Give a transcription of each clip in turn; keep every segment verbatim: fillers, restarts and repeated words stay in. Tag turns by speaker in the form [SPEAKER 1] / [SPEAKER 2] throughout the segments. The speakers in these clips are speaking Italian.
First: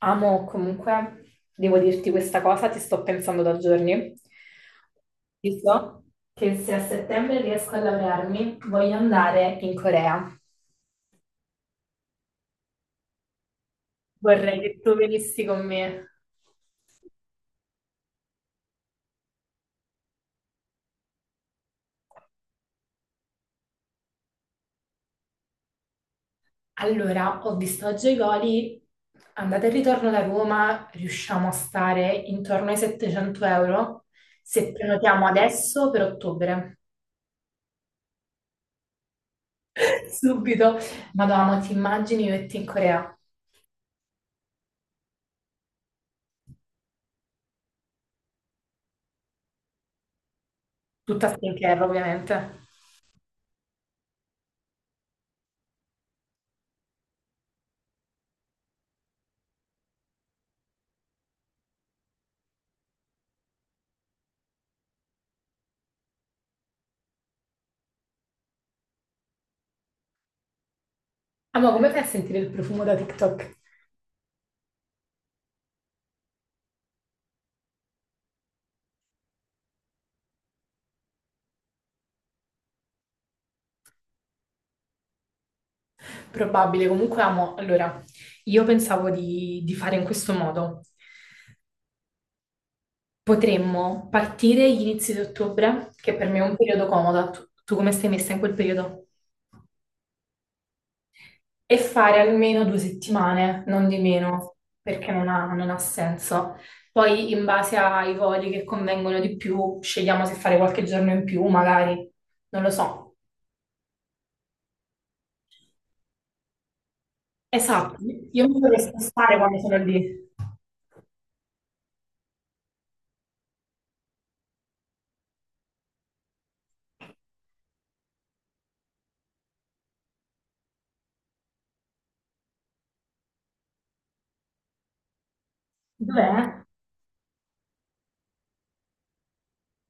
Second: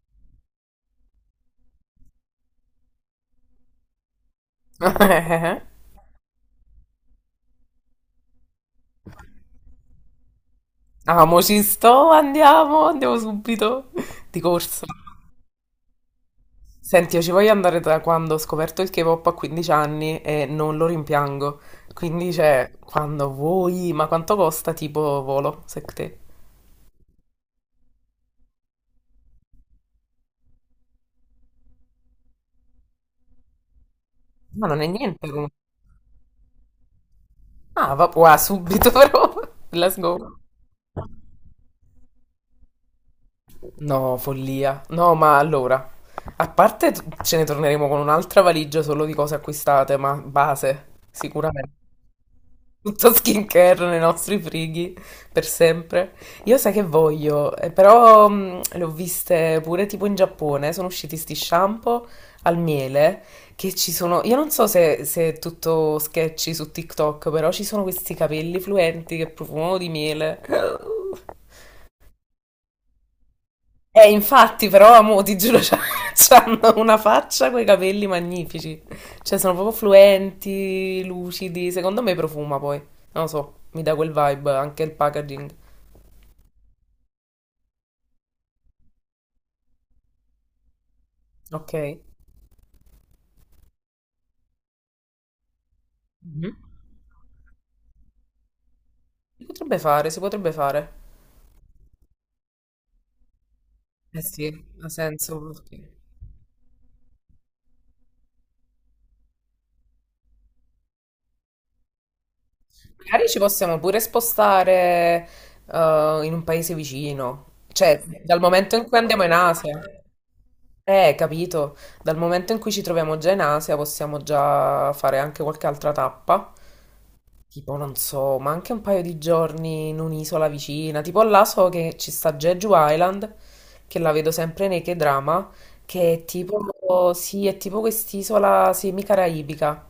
[SPEAKER 1] Amo comunque, devo dirti questa cosa, ti sto pensando da giorni. Io so che se a settembre riesco a laurearmi, voglio andare in Corea.
[SPEAKER 2] Amo, ci sto, andiamo, andiamo subito, di
[SPEAKER 1] Vorrei che
[SPEAKER 2] corsa.
[SPEAKER 1] tu venissi con me.
[SPEAKER 2] Senti, io ci voglio andare da quando ho scoperto il K-pop a quindici anni e non lo rimpiango. Quindi, cioè, quando vuoi, ma quanto costa tipo volo, secondo te?
[SPEAKER 1] Allora, ho visto oggi i voli, andata e ritorno da Roma, riusciamo a stare intorno ai settecento euro
[SPEAKER 2] Ma
[SPEAKER 1] se
[SPEAKER 2] non è
[SPEAKER 1] prenotiamo
[SPEAKER 2] niente comunque.
[SPEAKER 1] adesso per ottobre.
[SPEAKER 2] Ah, va, wow, subito però, let's go.
[SPEAKER 1] Subito. Madonna, ti immagini io e te in Corea?
[SPEAKER 2] No, follia. No, ma allora, a parte t- ce ne torneremo con un'altra valigia solo di cose acquistate, ma base,
[SPEAKER 1] Tutta skincare,
[SPEAKER 2] sicuramente.
[SPEAKER 1] ovviamente.
[SPEAKER 2] Tutto skincare nei nostri frighi per sempre. Io sai che voglio, eh, però mh, le ho viste pure tipo in Giappone, sono usciti sti shampoo al miele che ci sono. Io non so se, se è tutto sketchy su TikTok, però ci sono questi capelli fluenti che profumano di miele.
[SPEAKER 1] Amo, come fai a sentire il profumo da TikTok?
[SPEAKER 2] Eh, infatti, però, amo, ti giuro, c'ha- c'hanno una faccia coi capelli magnifici. Cioè, sono proprio fluenti, lucidi. Secondo me profuma poi. Non lo so, mi dà quel vibe, anche il packaging.
[SPEAKER 1] Probabile, comunque amo. Allora, io pensavo di, di fare in questo modo.
[SPEAKER 2] Ok.
[SPEAKER 1] Potremmo partire gli inizi di ottobre, che per me è
[SPEAKER 2] Mhm.
[SPEAKER 1] un periodo comodo. Tu, tu come stai messa in quel periodo?
[SPEAKER 2] Si potrebbe fare, si potrebbe fare.
[SPEAKER 1] E fare almeno due settimane, non di
[SPEAKER 2] Eh sì,
[SPEAKER 1] meno,
[SPEAKER 2] ha
[SPEAKER 1] perché non
[SPEAKER 2] senso.
[SPEAKER 1] ha, non ha
[SPEAKER 2] perché-
[SPEAKER 1] senso. Poi, in base ai voli che convengono di più, scegliamo se fare qualche giorno in più, magari. Non lo so.
[SPEAKER 2] Magari ci possiamo pure spostare eh, in un paese vicino.
[SPEAKER 1] Esatto,
[SPEAKER 2] Cioè, dal
[SPEAKER 1] io mi
[SPEAKER 2] momento
[SPEAKER 1] vorrei
[SPEAKER 2] in cui andiamo in
[SPEAKER 1] spostare quando sono
[SPEAKER 2] Asia.
[SPEAKER 1] lì.
[SPEAKER 2] Eh, capito. Dal momento in cui ci troviamo già in Asia, possiamo già fare anche qualche altra tappa. Tipo, non so, ma anche un paio di giorni in un'isola vicina. Tipo là so che ci sta Jeju Island, che la vedo sempre nei K-drama, che è
[SPEAKER 1] Dov'è?
[SPEAKER 2] tipo, sì, è tipo quest'isola semi-caraibica.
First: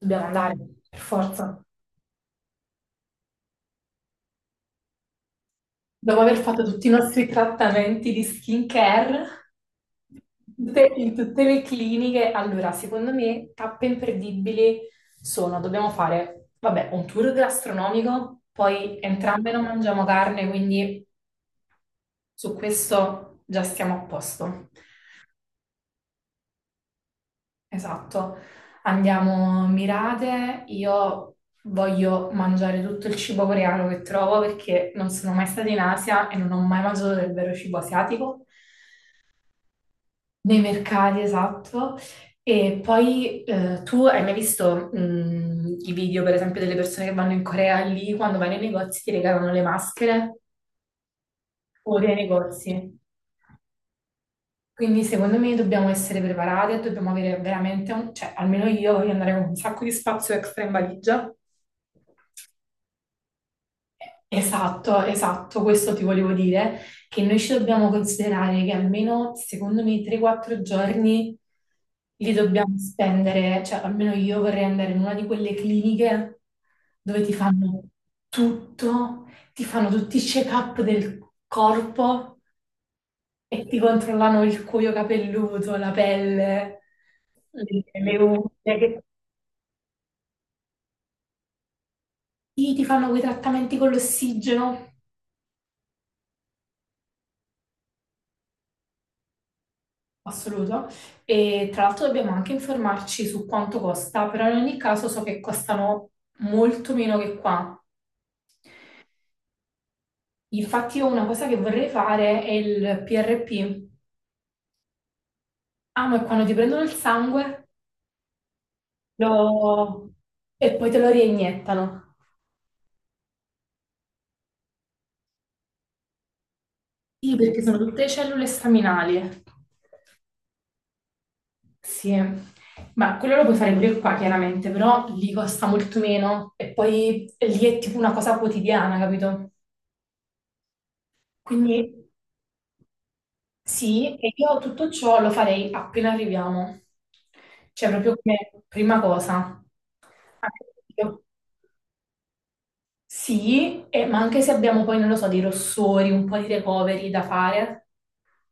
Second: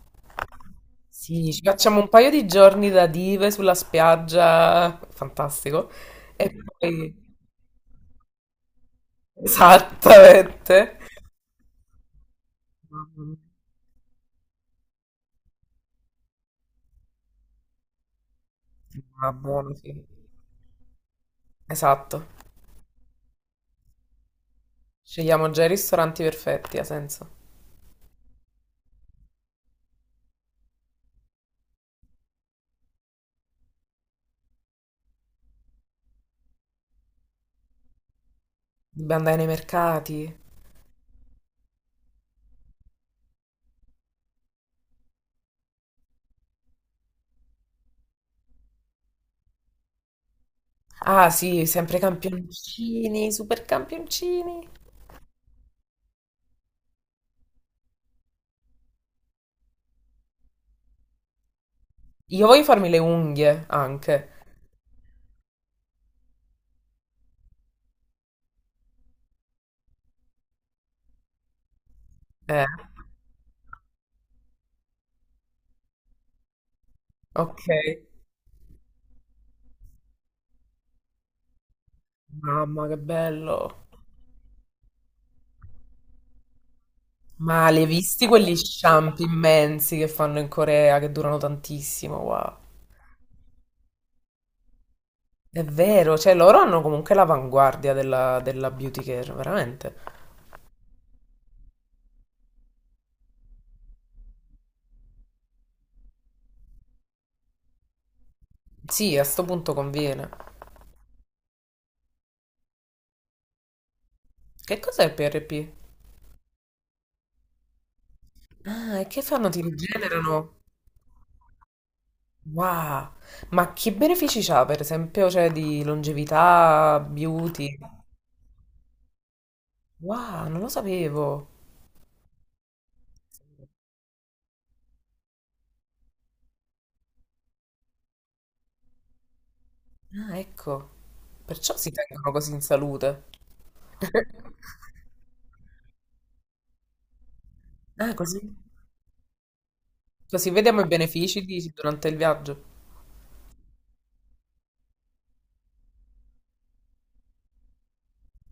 [SPEAKER 1] Dobbiamo andare, per
[SPEAKER 2] Sì,
[SPEAKER 1] forza.
[SPEAKER 2] ci facciamo un paio di giorni da dive sulla spiaggia, fantastico.
[SPEAKER 1] Dopo aver
[SPEAKER 2] E
[SPEAKER 1] fatto tutti i
[SPEAKER 2] poi,
[SPEAKER 1] nostri trattamenti di skincare tutte-
[SPEAKER 2] esattamente.
[SPEAKER 1] in tutte le cliniche, allora, secondo me, tappe imperdibili sono, dobbiamo fare, vabbè, un tour gastronomico, poi
[SPEAKER 2] Ma
[SPEAKER 1] entrambe non
[SPEAKER 2] buono, sì.
[SPEAKER 1] mangiamo carne, quindi
[SPEAKER 2] Esatto.
[SPEAKER 1] su questo già stiamo a posto.
[SPEAKER 2] Scegliamo già i ristoranti perfetti, ha senso.
[SPEAKER 1] Esatto, andiamo mirate, io voglio mangiare tutto il cibo coreano che trovo perché non sono mai stata in Asia e non ho mai mangiato del vero cibo asiatico,
[SPEAKER 2] Dobbiamo andare nei mercati.
[SPEAKER 1] nei mercati, esatto. E poi eh, tu hai mai visto mh, i video, per esempio, delle persone che vanno in Corea lì, quando vanno nei negozi ti regalano le maschere
[SPEAKER 2] Ah, sì,
[SPEAKER 1] o
[SPEAKER 2] sempre
[SPEAKER 1] dei negozi?
[SPEAKER 2] campioncini, super campioncini.
[SPEAKER 1] Quindi secondo me dobbiamo essere preparati e dobbiamo avere veramente un, cioè almeno io voglio andare con un sacco di spazio extra in valigia.
[SPEAKER 2] Io voglio farmi le unghie anche.
[SPEAKER 1] Esatto, esatto, questo ti volevo dire, che noi ci dobbiamo considerare che almeno secondo me tre quattro giorni li
[SPEAKER 2] Eh,
[SPEAKER 1] dobbiamo spendere, cioè almeno io vorrei andare in una di quelle cliniche dove ti
[SPEAKER 2] ok.
[SPEAKER 1] fanno tutto, ti fanno tutti i check-up del corpo
[SPEAKER 2] Mamma, che
[SPEAKER 1] e ti
[SPEAKER 2] bello.
[SPEAKER 1] controllavano il cuoio capelluto, la pelle, le,
[SPEAKER 2] Ma le hai
[SPEAKER 1] le
[SPEAKER 2] visti
[SPEAKER 1] unghie,
[SPEAKER 2] quegli
[SPEAKER 1] che
[SPEAKER 2] shampoo immensi che fanno in Corea che durano tantissimo? Wow.
[SPEAKER 1] sì, ti fanno quei trattamenti con l'ossigeno,
[SPEAKER 2] È vero, cioè loro hanno comunque l'avanguardia della, della beauty care, veramente.
[SPEAKER 1] assoluto. E tra l'altro dobbiamo anche informarci su quanto costa, però in ogni caso so che costano molto meno che qua.
[SPEAKER 2] Sì, a sto punto conviene.
[SPEAKER 1] Infatti io una cosa che vorrei fare è il P R P.
[SPEAKER 2] Che cos'è il P R P?
[SPEAKER 1] Ah, ma è quando ti prendono il sangue
[SPEAKER 2] Ah, e che fanno? Ti
[SPEAKER 1] lo-
[SPEAKER 2] rigenerano?
[SPEAKER 1] e poi te lo reiniettano.
[SPEAKER 2] Wow. Ma che benefici c'ha, per esempio, cioè di longevità,
[SPEAKER 1] Sì, perché sono
[SPEAKER 2] beauty?
[SPEAKER 1] tutte cellule staminali.
[SPEAKER 2] Wow, non lo sapevo.
[SPEAKER 1] Sì, ma quello lo puoi fare pure qua chiaramente, però lì costa molto meno e poi lì è tipo una cosa quotidiana, capito?
[SPEAKER 2] Ah, ecco. Perciò si
[SPEAKER 1] Quindi
[SPEAKER 2] tengono così in salute.
[SPEAKER 1] sì, e io tutto ciò lo farei appena arriviamo, cioè
[SPEAKER 2] Ah,
[SPEAKER 1] proprio
[SPEAKER 2] così?
[SPEAKER 1] come prima cosa.
[SPEAKER 2] Così
[SPEAKER 1] Anche
[SPEAKER 2] vediamo i
[SPEAKER 1] io.
[SPEAKER 2] benefici di- durante il viaggio.
[SPEAKER 1] Sì, e- ma anche se abbiamo poi, non lo so, dei rossori, un po' di recovery da fare,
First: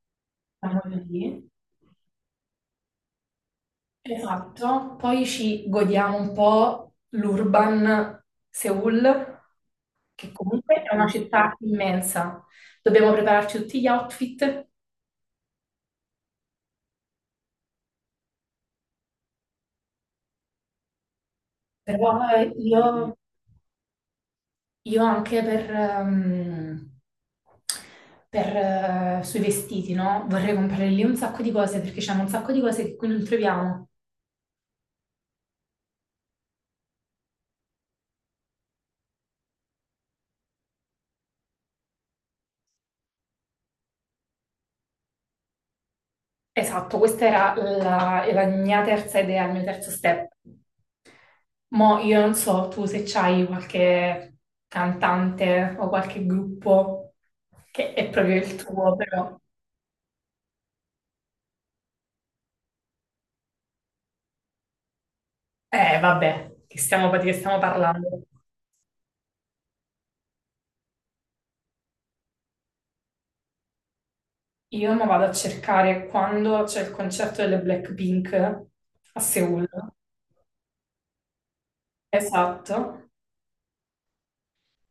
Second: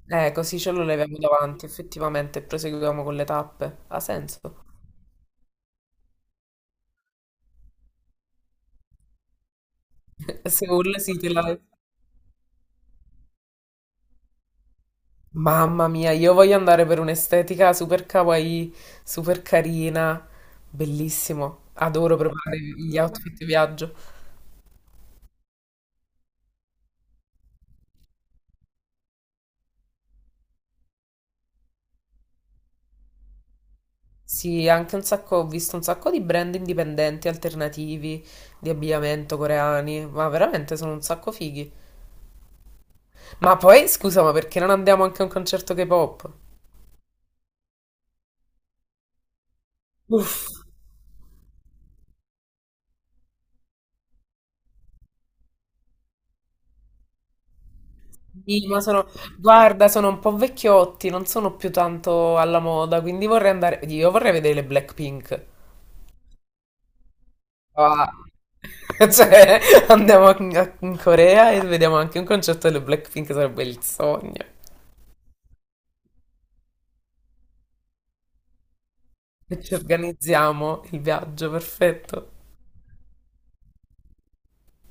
[SPEAKER 2] Eh, così ce
[SPEAKER 1] siamo
[SPEAKER 2] lo leviamo
[SPEAKER 1] lì.
[SPEAKER 2] davanti, effettivamente, e proseguiamo con le tappe. Ha senso.
[SPEAKER 1] Esatto, poi ci godiamo un po' l'urban Seoul, che comunque è
[SPEAKER 2] Seoul
[SPEAKER 1] una
[SPEAKER 2] sì, te
[SPEAKER 1] città
[SPEAKER 2] la...
[SPEAKER 1] immensa. Dobbiamo prepararci tutti gli outfit,
[SPEAKER 2] Mamma mia, io voglio andare per un'estetica super kawaii, super carina, bellissimo.
[SPEAKER 1] però
[SPEAKER 2] Adoro
[SPEAKER 1] eh,
[SPEAKER 2] preparare gli
[SPEAKER 1] io,
[SPEAKER 2] outfit di viaggio.
[SPEAKER 1] io anche per, ehm, per, eh, sui vestiti, no? Vorrei comprare lì un sacco di cose perché c'è un sacco di cose che qui non troviamo.
[SPEAKER 2] Sì, anche un sacco, ho visto un sacco di brand indipendenti, alternativi, di abbigliamento coreani, ma veramente sono un sacco fighi. Ma poi, scusa, ma perché non andiamo anche a un concerto K-pop?
[SPEAKER 1] Esatto, questa era la, la mia terza idea, il mio terzo step.
[SPEAKER 2] Uff.
[SPEAKER 1] Mo' io non so tu se c'hai qualche cantante o qualche gruppo che è proprio il
[SPEAKER 2] Sì, ma
[SPEAKER 1] tuo,
[SPEAKER 2] sono,
[SPEAKER 1] però.
[SPEAKER 2] guarda, sono un po' vecchiotti, non sono più tanto alla moda, quindi vorrei andare, io vorrei vedere le Blackpink.
[SPEAKER 1] Eh, vabbè, che stiamo, di che stiamo
[SPEAKER 2] Ah.
[SPEAKER 1] parlando?
[SPEAKER 2] Cioè, andiamo a- in Corea e vediamo anche un concerto delle Blackpink, sarebbe il sogno.
[SPEAKER 1] Io mi vado a cercare quando c'è il concerto delle Blackpink a
[SPEAKER 2] E
[SPEAKER 1] Seoul.
[SPEAKER 2] ci organizziamo il viaggio, perfetto.
[SPEAKER 1] Esatto.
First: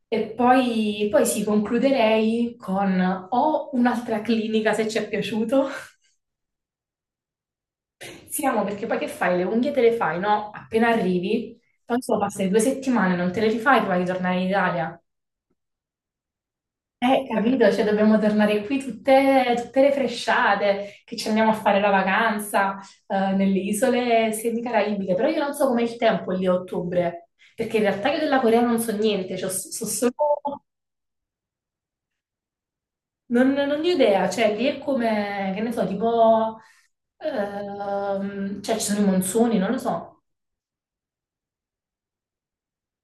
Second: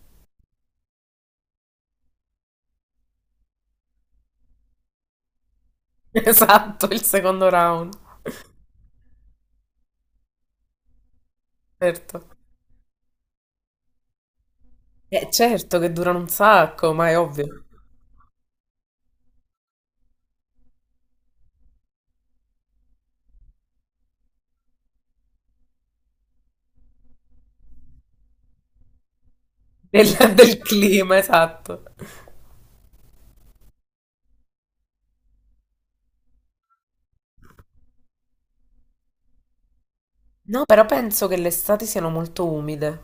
[SPEAKER 1] E poi, poi sì, concluderei con o un'altra clinica se ci è piaciuto.
[SPEAKER 2] Esatto, il secondo round,
[SPEAKER 1] Siamo perché poi che fai? Le unghie te le fai, no? Appena arrivi, poi solo
[SPEAKER 2] certo.
[SPEAKER 1] passare due settimane, non te le rifai prima di tornare in Italia.
[SPEAKER 2] Eh, certo che durano un sacco, ma è
[SPEAKER 1] Eh,
[SPEAKER 2] ovvio,
[SPEAKER 1] capito, cioè dobbiamo tornare qui tutte, tutte refresciate, che ci andiamo a fare la vacanza eh, nelle isole semicaraibiche, però io non so com'è il tempo lì a ottobre, perché in realtà io della Corea non so niente, cioè, so, so solo...
[SPEAKER 2] del, del clima, esatto.
[SPEAKER 1] non, non ho idea, cioè lì è come, che ne so, tipo... ehm, cioè ci sono i monsoni, non lo so.
[SPEAKER 2] No, però penso che le estati siano molto umide,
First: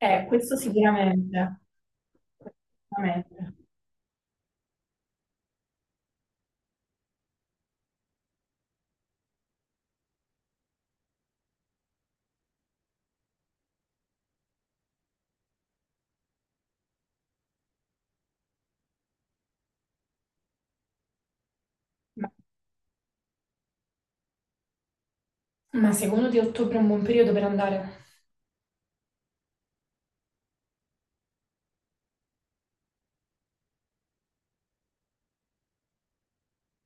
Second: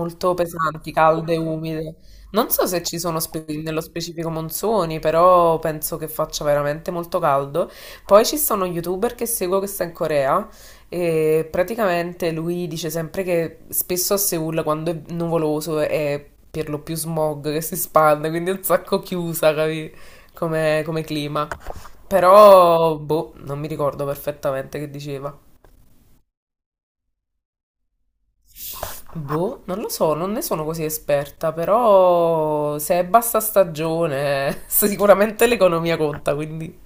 [SPEAKER 1] Eh, questo
[SPEAKER 2] pesanti, calde e
[SPEAKER 1] sicuramente.
[SPEAKER 2] umide. Non
[SPEAKER 1] Questo
[SPEAKER 2] so se ci sono spe-
[SPEAKER 1] sicuramente.
[SPEAKER 2] nello specifico monsoni, però penso che faccia veramente molto caldo. Poi ci sono un youtuber che seguo che sta in Corea e praticamente lui dice sempre che spesso a Seoul quando è nuvoloso è per lo più smog che si spande, quindi è un sacco chiusa, capi? Come, come clima.
[SPEAKER 1] Ma,
[SPEAKER 2] Però, boh, non mi ricordo perfettamente che diceva.
[SPEAKER 1] ma secondo te ottobre è un buon periodo per andare?
[SPEAKER 2] Boh, non lo so, non ne sono così esperta, però se è bassa stagione, sicuramente l'economia conta, quindi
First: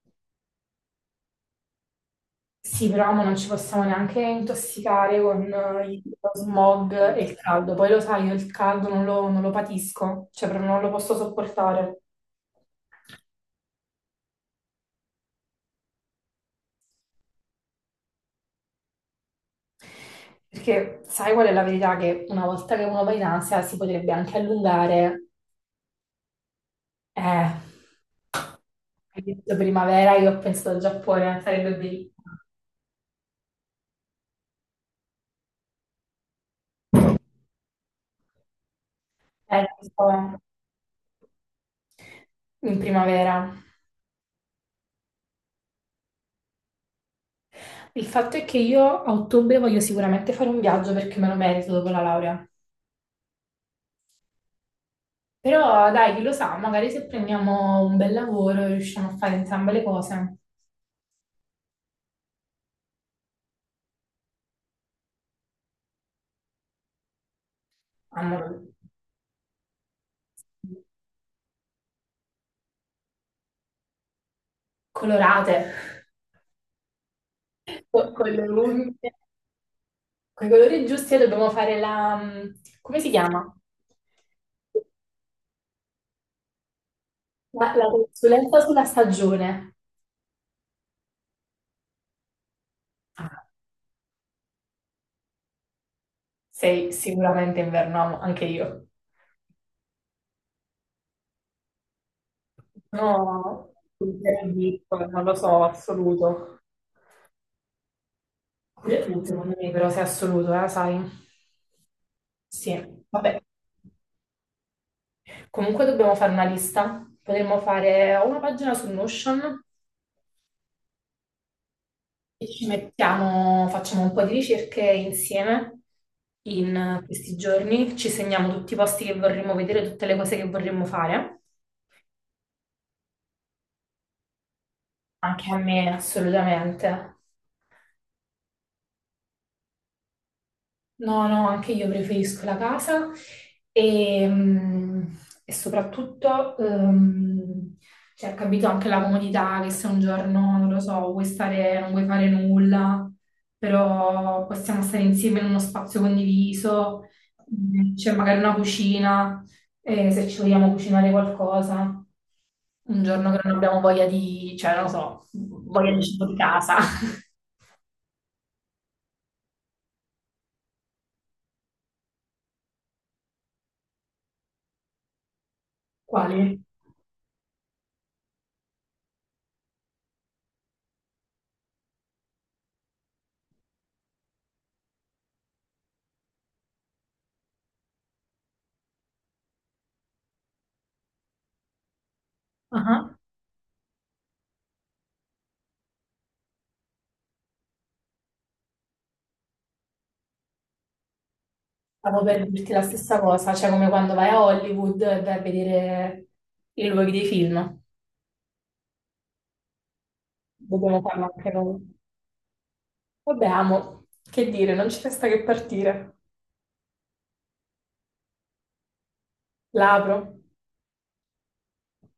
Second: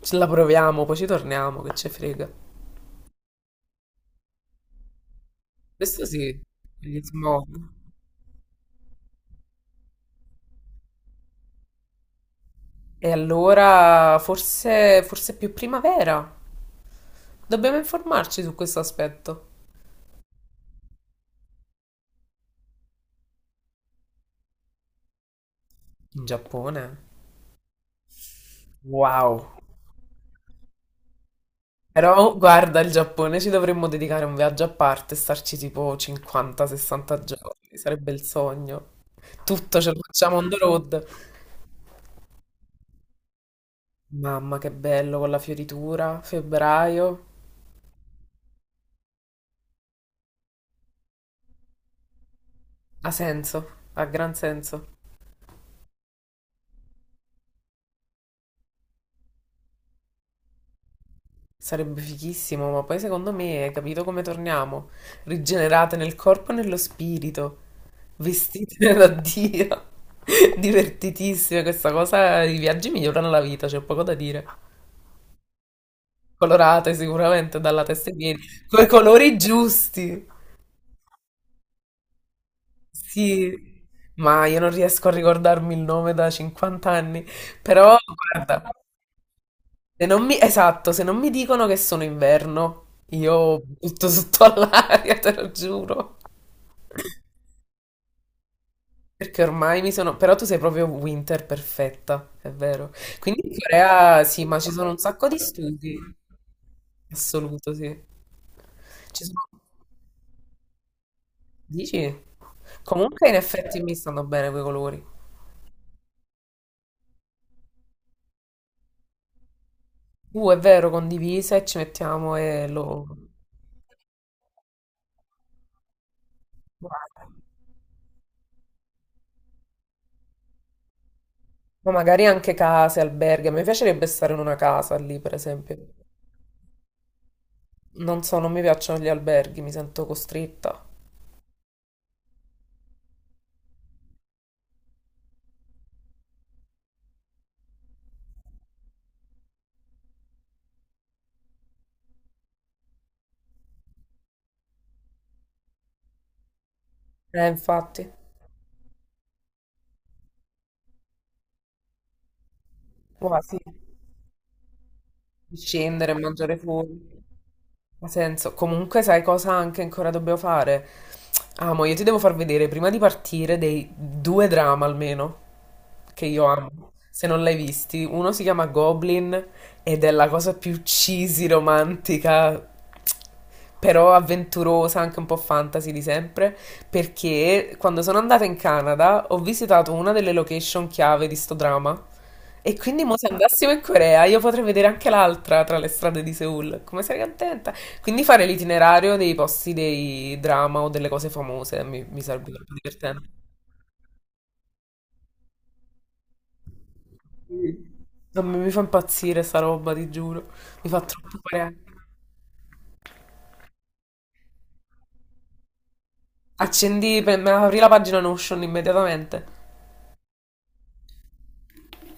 [SPEAKER 2] ce la proviamo, poi ci torniamo, che ci frega.
[SPEAKER 1] Sì, però mo non ci possiamo neanche intossicare con il-
[SPEAKER 2] Questo
[SPEAKER 1] lo
[SPEAKER 2] sì,
[SPEAKER 1] smog
[SPEAKER 2] gli
[SPEAKER 1] e il
[SPEAKER 2] smog.
[SPEAKER 1] caldo. Poi lo sai, io il caldo non lo, non lo patisco, cioè proprio non lo posso sopportare.
[SPEAKER 2] E allora forse, forse è più primavera. Dobbiamo informarci su questo aspetto.
[SPEAKER 1] Perché sai qual è la verità? Che una volta che uno va in Asia si potrebbe anche allungare.
[SPEAKER 2] In Giappone?
[SPEAKER 1] Eh, hai
[SPEAKER 2] Wow.
[SPEAKER 1] detto primavera, io ho pensato al Giappone, sarebbe
[SPEAKER 2] Però
[SPEAKER 1] bellissimo.
[SPEAKER 2] guarda, il Giappone ci dovremmo dedicare un viaggio a parte e starci tipo cinquanta a sessanta giorni, sarebbe il sogno.
[SPEAKER 1] Eh,
[SPEAKER 2] Tutto
[SPEAKER 1] lo
[SPEAKER 2] ce lo facciamo
[SPEAKER 1] so,
[SPEAKER 2] on the road.
[SPEAKER 1] in primavera.
[SPEAKER 2] Mamma, che bello con la fioritura, febbraio.
[SPEAKER 1] Il fatto è che io a ottobre voglio sicuramente fare un viaggio perché me lo merito dopo la laurea.
[SPEAKER 2] Ha senso, ha gran senso.
[SPEAKER 1] Però dai, chi lo sa, magari se prendiamo un bel lavoro riusciamo a fare entrambe le cose.
[SPEAKER 2] Sarebbe fighissimo, ma poi secondo me hai capito come torniamo? Rigenerate nel corpo e nello spirito,
[SPEAKER 1] Amore,
[SPEAKER 2] vestite da Dio. Divertitissime, questa cosa, i viaggi migliorano la vita, c'è poco da dire.
[SPEAKER 1] colorate,
[SPEAKER 2] Colorate sicuramente dalla testa
[SPEAKER 1] co-
[SPEAKER 2] ai
[SPEAKER 1] con
[SPEAKER 2] piedi,
[SPEAKER 1] le
[SPEAKER 2] coi
[SPEAKER 1] unghie,
[SPEAKER 2] colori giusti.
[SPEAKER 1] con i colori giusti e dobbiamo fare la... come si chiama?
[SPEAKER 2] Sì. Ma io non riesco a ricordarmi il nome da cinquanta anni,
[SPEAKER 1] La, la
[SPEAKER 2] però
[SPEAKER 1] consulenza
[SPEAKER 2] guarda,
[SPEAKER 1] sulla stagione.
[SPEAKER 2] se non mi, esatto, se non mi dicono che sono inverno,
[SPEAKER 1] Ah,
[SPEAKER 2] io butto sotto all'aria, te lo giuro.
[SPEAKER 1] sei sicuramente inverno, anche io.
[SPEAKER 2] Perché ormai mi sono... Però tu sei proprio winter perfetta, è vero.
[SPEAKER 1] No,
[SPEAKER 2] Quindi in
[SPEAKER 1] un
[SPEAKER 2] Corea sì, ma ci sono
[SPEAKER 1] verdicto,
[SPEAKER 2] un
[SPEAKER 1] non
[SPEAKER 2] sacco
[SPEAKER 1] lo
[SPEAKER 2] di
[SPEAKER 1] so,
[SPEAKER 2] studi.
[SPEAKER 1] assoluto.
[SPEAKER 2] Assoluto, sì. Ci sono...
[SPEAKER 1] Secondo me però sei assoluto, eh, sai?
[SPEAKER 2] Dici?
[SPEAKER 1] Sì,
[SPEAKER 2] Comunque in
[SPEAKER 1] vabbè.
[SPEAKER 2] effetti mi stanno bene quei colori.
[SPEAKER 1] Comunque dobbiamo fare una lista. Potremmo fare una pagina su Notion
[SPEAKER 2] Uh, è vero, condivise e ci mettiamo
[SPEAKER 1] e ci
[SPEAKER 2] e lo...
[SPEAKER 1] mettiamo, facciamo un po' di ricerche insieme in
[SPEAKER 2] Guarda.
[SPEAKER 1] questi giorni, ci segniamo tutti i posti che vorremmo vedere, tutte le cose che vorremmo fare.
[SPEAKER 2] Ma magari anche case, alberghi. A me piacerebbe stare in una casa lì, per
[SPEAKER 1] Anche a
[SPEAKER 2] esempio.
[SPEAKER 1] me, assolutamente.
[SPEAKER 2] Non so, non mi piacciono gli alberghi, mi sento costretta.
[SPEAKER 1] No, no, anche io preferisco la casa e, mm, e soprattutto ehm, cioè, capito anche la comodità che se un giorno, non lo so, vuoi stare, non vuoi fare nulla, però possiamo stare insieme in uno spazio condiviso,
[SPEAKER 2] Eh,
[SPEAKER 1] mm,
[SPEAKER 2] infatti.
[SPEAKER 1] c'è magari una cucina, eh, se ci vogliamo cucinare qualcosa, un giorno che
[SPEAKER 2] Ma
[SPEAKER 1] non
[SPEAKER 2] sì,
[SPEAKER 1] abbiamo voglia di, cioè, non lo so,
[SPEAKER 2] di
[SPEAKER 1] voglia di
[SPEAKER 2] scendere e
[SPEAKER 1] cibo di
[SPEAKER 2] mangiare
[SPEAKER 1] casa.
[SPEAKER 2] fuori. Ha senso. Comunque, sai cosa anche ancora dobbiamo fare? Amo, io ti devo far vedere prima di partire dei due drama almeno. Che io
[SPEAKER 1] Quali?
[SPEAKER 2] amo. Se non l'hai visti, uno si chiama Goblin ed è la cosa più cheesy, romantica, però avventurosa, anche un po' fantasy di sempre, perché quando sono andata in Canada ho visitato una delle location chiave di sto dramma. E quindi
[SPEAKER 1] Ah.
[SPEAKER 2] mo se andassimo in Corea io potrei vedere anche l'altra tra le strade di Seoul. Come sarei contenta? Quindi fare l'itinerario dei posti dei drama o delle cose famose mi,
[SPEAKER 1] Stavo
[SPEAKER 2] mi
[SPEAKER 1] per
[SPEAKER 2] sarebbe
[SPEAKER 1] dirti
[SPEAKER 2] troppo
[SPEAKER 1] la stessa
[SPEAKER 2] divertente.
[SPEAKER 1] cosa, cioè come quando vai a Hollywood e vai a vedere i luoghi dei film.
[SPEAKER 2] Non mi mi fa impazzire sta roba, ti giuro. Mi
[SPEAKER 1] Dobbiamo
[SPEAKER 2] fa
[SPEAKER 1] farlo
[SPEAKER 2] troppo
[SPEAKER 1] anche
[SPEAKER 2] parere.
[SPEAKER 1] noi. Vabbè, amo, che dire, non ci resta che partire.
[SPEAKER 2] Accendi, pre- me- apri la pagina Notion immediatamente.
[SPEAKER 1] L'apro.